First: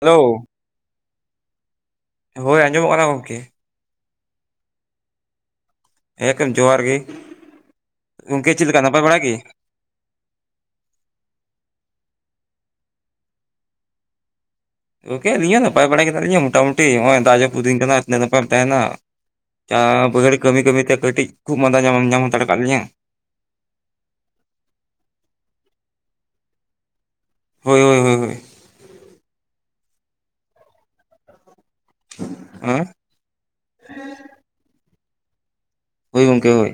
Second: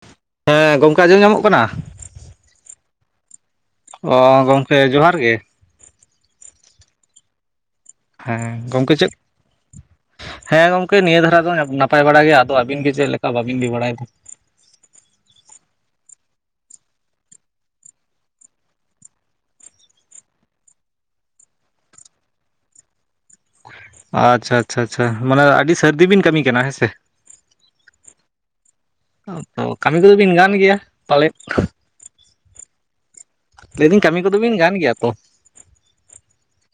Hello ᱦᱮᱸ ᱜᱚᱝᱠᱮ ᱟᱡᱚᱢ ᱧᱟᱢᱚᱜ ᱠᱟᱱᱟ ᱦᱳᱭ ᱟᱸᱡᱚᱢᱚᱜ ᱠᱟᱱᱟ ᱜᱚᱢᱠᱮ ᱚ ᱜᱚᱢᱠᱮ ᱡᱚᱦᱟᱨ ᱜᱮ ᱦᱮᱸ ᱜᱚᱢᱠᱮ ᱡᱚᱦᱟᱨ ᱜᱮ ᱜᱚᱢᱠᱮ ᱦᱮᱸ ᱪᱮᱫ ᱞᱮᱠᱟ ᱜᱚᱝᱠᱮ ᱱᱟᱯᱟᱭ ᱵᱟᱲᱟ ᱜᱮ ᱦᱮᱸ ᱜᱚᱝᱠᱮ ᱱᱤᱭᱟᱹ ᱫᱷᱟᱨᱟ ᱫᱚ ᱱᱟᱯᱟᱭ ᱵᱟᱲᱟ ᱜᱮ ᱟᱫᱚ ᱟᱹᱵᱤᱱ ᱜᱮ ᱪᱮᱫ ᱞᱮᱠᱟ ᱵᱟᱵᱤᱱ ᱞᱟᱹᱭ ᱵᱟᱲᱟᱭᱮᱫᱟ ᱜᱚᱢᱠᱮ ᱟᱹᱞᱤᱧ ᱦᱚᱸ ᱱᱟᱯᱟᱭ ᱵᱟᱲᱟᱜᱮ ᱦᱮᱱᱟᱜ ᱞᱤᱧᱟ ᱢᱚᱴᱟᱢᱩᱴᱤ ᱱᱚᱜᱼᱚᱭ ᱫᱟᱜ ᱡᱟᱹᱯᱩᱫ ᱫᱤᱱ ᱠᱟᱱᱟ ᱛᱤᱱᱟᱹᱜ ᱱᱟᱯᱟᱭᱮᱢ ᱛᱟᱦᱮᱱᱟ ᱪᱟ ᱵᱟᱹᱭᱦᱟᱹᱲ ᱠᱟᱹᱢᱤ ᱠᱟᱹᱢᱤᱛᱮ ᱠᱟᱹᱴᱤᱡ ᱠᱷᱩᱜ ᱢᱟᱸᱫᱟ ᱧᱟᱢ ᱧᱟᱢ ᱦᱟᱛᱟᱲ ᱟᱠᱟᱫ ᱞᱤᱧᱟᱹ ᱟᱪᱪᱷᱟ ᱟᱪᱪᱷᱟ ᱟᱪᱪᱷᱟ ᱢᱟᱱᱮ ᱟᱹᱰᱤ ᱥᱟᱹᱨᱫᱤ ᱵᱤᱱ ᱠᱟᱹᱢᱤ ᱠᱟᱱᱟ ᱦᱮᱸ ᱥᱮ ᱦᱳᱭ ᱦᱳᱭ ᱦᱳᱭ ᱦᱳᱭ [unintelligible] ᱠᱟᱹᱢᱤ ᱠᱚᱫᱚ ᱵᱤᱱ ᱜᱟᱱ ᱜᱮᱭᱟ ᱯᱟᱞᱮᱫ ᱦᱮᱸ ᱞᱟᱹᱭᱫᱟᱹᱧ ᱠᱟᱹᱢᱤ ᱠᱚᱫᱚ ᱵᱤᱱ ᱜᱟᱱ ᱜᱮᱭᱟ ᱛᱚ ᱦᱳᱭ ᱜᱚᱢᱠᱮ ᱦᱳᱭ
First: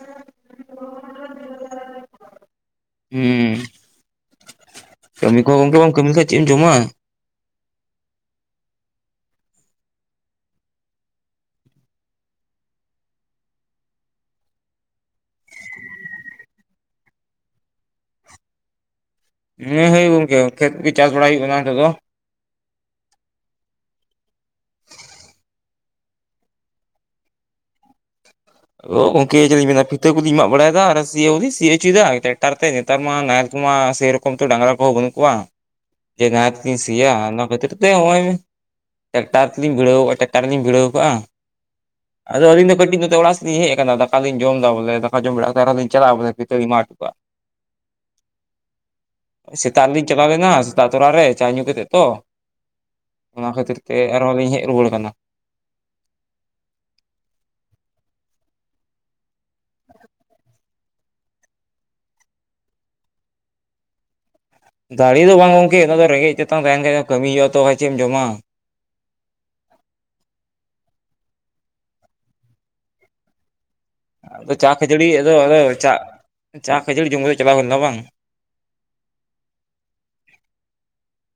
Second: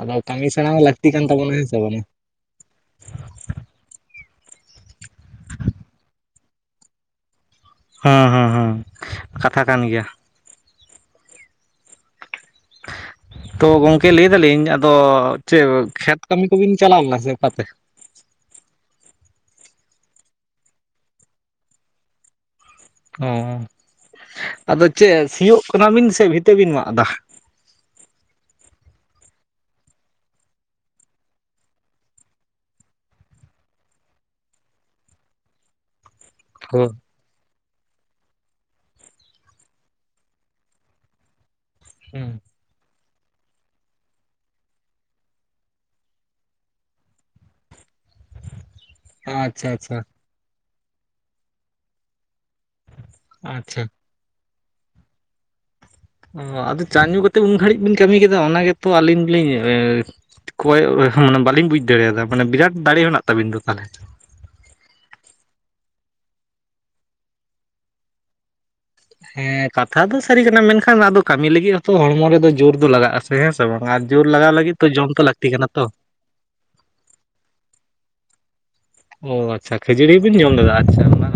ᱟᱫᱚ ᱠᱟᱹᱢᱤ ᱥᱮᱬᱟ ᱦᱚᱸ ᱞᱟᱹᱠᱛᱤ ᱠᱟᱱ ᱛᱟᱵᱚᱱᱟ ᱦᱮᱸᱥᱮ ᱵᱟᱝᱼᱟ ᱦᱩᱸ ᱠᱟᱹᱢᱤ ᱠᱚ ᱜᱚᱝᱠᱮ ᱵᱟᱢ ᱠᱟᱹᱢᱤ ᱞᱮᱠᱷᱟᱡ ᱪᱮᱫ ᱮᱢ ᱡᱚᱢᱟ ᱦᱚᱸ ᱦᱚᱸ ᱦᱚᱸ ᱠᱟᱛᱷᱟ ᱠᱟᱱ ᱜᱮᱭᱟ [inaudible] ᱛᱚ ᱜᱚᱢᱠᱮ ᱞᱟᱹᱭ ᱫᱟᱞᱤᱧ ᱟᱫᱚ ᱪᱮᱫ ᱠᱷᱮᱛ ᱠᱟᱹᱢᱤ ᱠᱚᱵᱤᱱ ᱪᱟᱞᱟᱣ ᱞᱮᱱᱟ ᱥᱮ ᱚᱠᱟᱛᱮ ᱦᱮᱸ ᱦᱩᱭ ᱜᱚᱝᱠᱮ ᱱᱟᱛᱮ ᱠᱟᱹᱡ ᱪᱟᱥ ᱵᱟᱲᱟᱭ ᱦᱩᱭᱩᱜ ᱠᱟᱱᱟ ᱱᱛᱮᱫ ᱫᱚ ᱚ ᱟᱫᱚ ᱪᱮᱫ ᱥᱤᱭᱳᱜ ᱠᱟᱱᱟᱵᱤᱱ ᱥᱮ ᱵᱷᱤᱛᱟᱹ ᱵᱤᱱ ᱢᱟᱜ ᱮᱫᱟ ᱚ ᱜᱚᱢᱠᱮ ᱪᱮᱫᱤᱧ ᱢᱮᱱᱟ ᱵᱷᱤᱛᱟᱹ ᱠᱚᱞᱤᱧ ᱢᱟᱜ ᱵᱟᱲᱟᱭᱮᱫᱟ ᱟᱨ ᱥᱤᱭᱟᱹᱜ ᱦᱚᱸᱞᱤᱧ ᱥᱤ ᱦᱚᱪᱚᱭᱮᱫᱟ ᱴᱨᱮᱠᱴᱟᱨ ᱛᱮ ᱱᱮᱛᱟᱨ ᱢᱟ ᱱᱟᱦᱮᱞ ᱠᱚᱢᱟ ᱥᱮᱨᱚᱠᱚᱢ ᱛᱚ ᱰᱟᱝᱨᱟ ᱠᱚᱦᱚᱸ ᱵᱟᱹᱱᱩᱜ ᱠᱚᱣᱟ ᱡᱮ ᱱᱟᱦᱮᱞ ᱠᱚᱛᱤᱧ ᱦᱩᱸ ᱥᱤᱭᱟ ᱚᱱᱟ ᱠᱷᱟᱹᱛᱤᱨ ᱛᱮ ᱱᱚᱜᱼᱚᱭ ᱴᱨᱟᱠᱴᱟᱨ ᱛᱮᱞᱤᱧ ᱵᱷᱤᱲᱟᱹᱣ ᱟᱠᱟᱜᱼᱟ ᱴᱨᱟᱠᱴᱟᱨ ᱨᱮᱞᱤᱧ ᱵᱷᱤᱲᱟᱹᱣ ᱟᱠᱟᱜᱼᱟ ᱟᱫᱚ ᱟᱹᱞᱤᱧ ᱫᱚ ᱠᱟᱹᱴᱤᱡ ᱟᱲᱟᱜ ᱥᱮᱫ ᱤᱧ ᱦᱮᱡ ᱠᱟᱱᱟ ᱫᱟᱠᱟᱫᱩᱧ ᱡᱚᱢᱫᱟ ᱵᱚᱞᱮ ᱫᱟᱠᱟ ᱡᱚᱢ ᱵᱮᱲᱟᱠᱟᱛᱮᱫ ᱟᱨᱦᱩᱧ ᱪᱟᱞᱟᱜ ᱵᱚᱞᱮ ᱵᱷᱤᱛᱟᱹᱜᱤᱧ ᱢᱟᱜ ᱦᱟᱴᱚᱼᱠᱟᱜ [inaudible] ᱟᱪᱪᱷᱟ ᱥᱮᱛᱟᱜ ᱟᱪᱪᱷᱟ ᱨᱮᱞᱤᱧ ᱪᱟᱞᱟᱣᱞᱮᱱᱟ ᱥᱮᱛᱟᱜ ᱛᱚᱨᱟᱨᱮ ᱪᱟ ᱧᱩ ᱠᱟᱛᱮᱫ ᱛᱚ ᱚᱱᱟ ᱠᱷᱟᱹᱛᱤᱨ ᱟᱪᱪᱷᱟ ᱛᱮ ᱟᱨᱦᱚᱸ ᱞᱤᱧ ᱦᱮᱡ ᱨᱩᱣᱟᱹᱲ ᱠᱟᱱᱟ ᱚ ᱟᱫᱚ ᱪᱟ ᱧᱩ ᱠᱟᱛᱮᱫ ᱩᱱ ᱜᱷᱟᱹᱲᱤᱡ ᱵᱤᱱ ᱠᱟᱹᱢᱤ ᱠᱮᱫᱟ ᱚᱱᱟ ᱜᱮᱛᱚ ᱟᱹᱞᱤᱧ ᱜᱮᱞᱤᱧ ᱠᱚᱭᱚᱜ ᱢᱟᱱᱮ ᱵᱟᱹᱞᱤᱧ ᱵᱩᱡ ᱫᱟᱲᱮᱭᱟᱫᱟ ᱢᱟᱱᱮ ᱵᱤᱨᱟᱴ ᱫᱟᱲᱮ ᱦᱮᱱᱟᱜ ᱛᱟᱵᱤᱱ ᱫᱚ ᱛᱟᱦᱚᱞᱮ ᱫᱟᱲᱮ ᱫᱚ ᱵᱟᱝ ᱜᱚᱢᱠᱮ ᱚᱱᱟ ᱫᱚ ᱨᱮᱸᱜᱮᱡ ᱪᱮᱛᱟᱱ ᱛᱟᱦᱮᱱ ᱠᱷᱟᱡ ᱫᱚ ᱠᱟᱹᱢᱤ ᱦᱩᱭᱩᱜᱼᱟ ᱛᱚ ᱠᱷ ᱪᱮᱫ ᱮᱢ ᱡᱚᱢᱟ ᱦᱮᱸ ᱠᱟᱛᱷᱟ ᱫᱚ ᱥᱟᱹᱨᱤ ᱠᱟᱱᱟ ᱢᱮᱱᱠᱷᱟᱱ ᱟᱫᱚ ᱠᱟᱹᱢᱤ ᱞᱟᱹᱜᱤᱫ ᱷᱚᱛᱚ ᱦᱚᱲᱢᱚ ᱨᱮᱫᱚ ᱡᱳᱨ ᱫᱚ ᱞᱟᱜᱟᱜ ᱟᱥᱮ ᱦᱮᱸ ᱥᱮ ᱵᱟᱝ ᱟᱨ ᱡᱳᱨ ᱟᱫᱚ ᱞᱟᱜᱟᱣ ᱪᱟ ᱞᱟᱹᱜᱤᱫ ᱛ ᱠᱷᱟᱹᱡᱟᱹᱲᱤ ᱡᱚᱢ ᱛᱚ ᱟᱫᱚ ᱞᱟᱹᱠᱛᱤ ᱟᱫᱚ ᱠᱟᱱᱟ ᱛᱚ ᱪᱟ ᱪᱟ ᱠᱷᱟᱹᱡᱟᱹᱲᱤ ᱡᱚᱢ ᱠᱟᱛᱮ ᱪᱟᱞᱟᱣ ᱦᱩᱭ ᱞᱮᱱᱟ ᱵᱟᱝ ᱚ ᱟᱪᱪᱷᱟ ᱠᱷᱟᱹᱡᱟᱹᱲᱤ ᱵᱮᱤᱱ ᱡᱚᱢ ᱞᱮᱫᱟ ᱟᱪᱪᱷᱟ ᱚᱱᱟ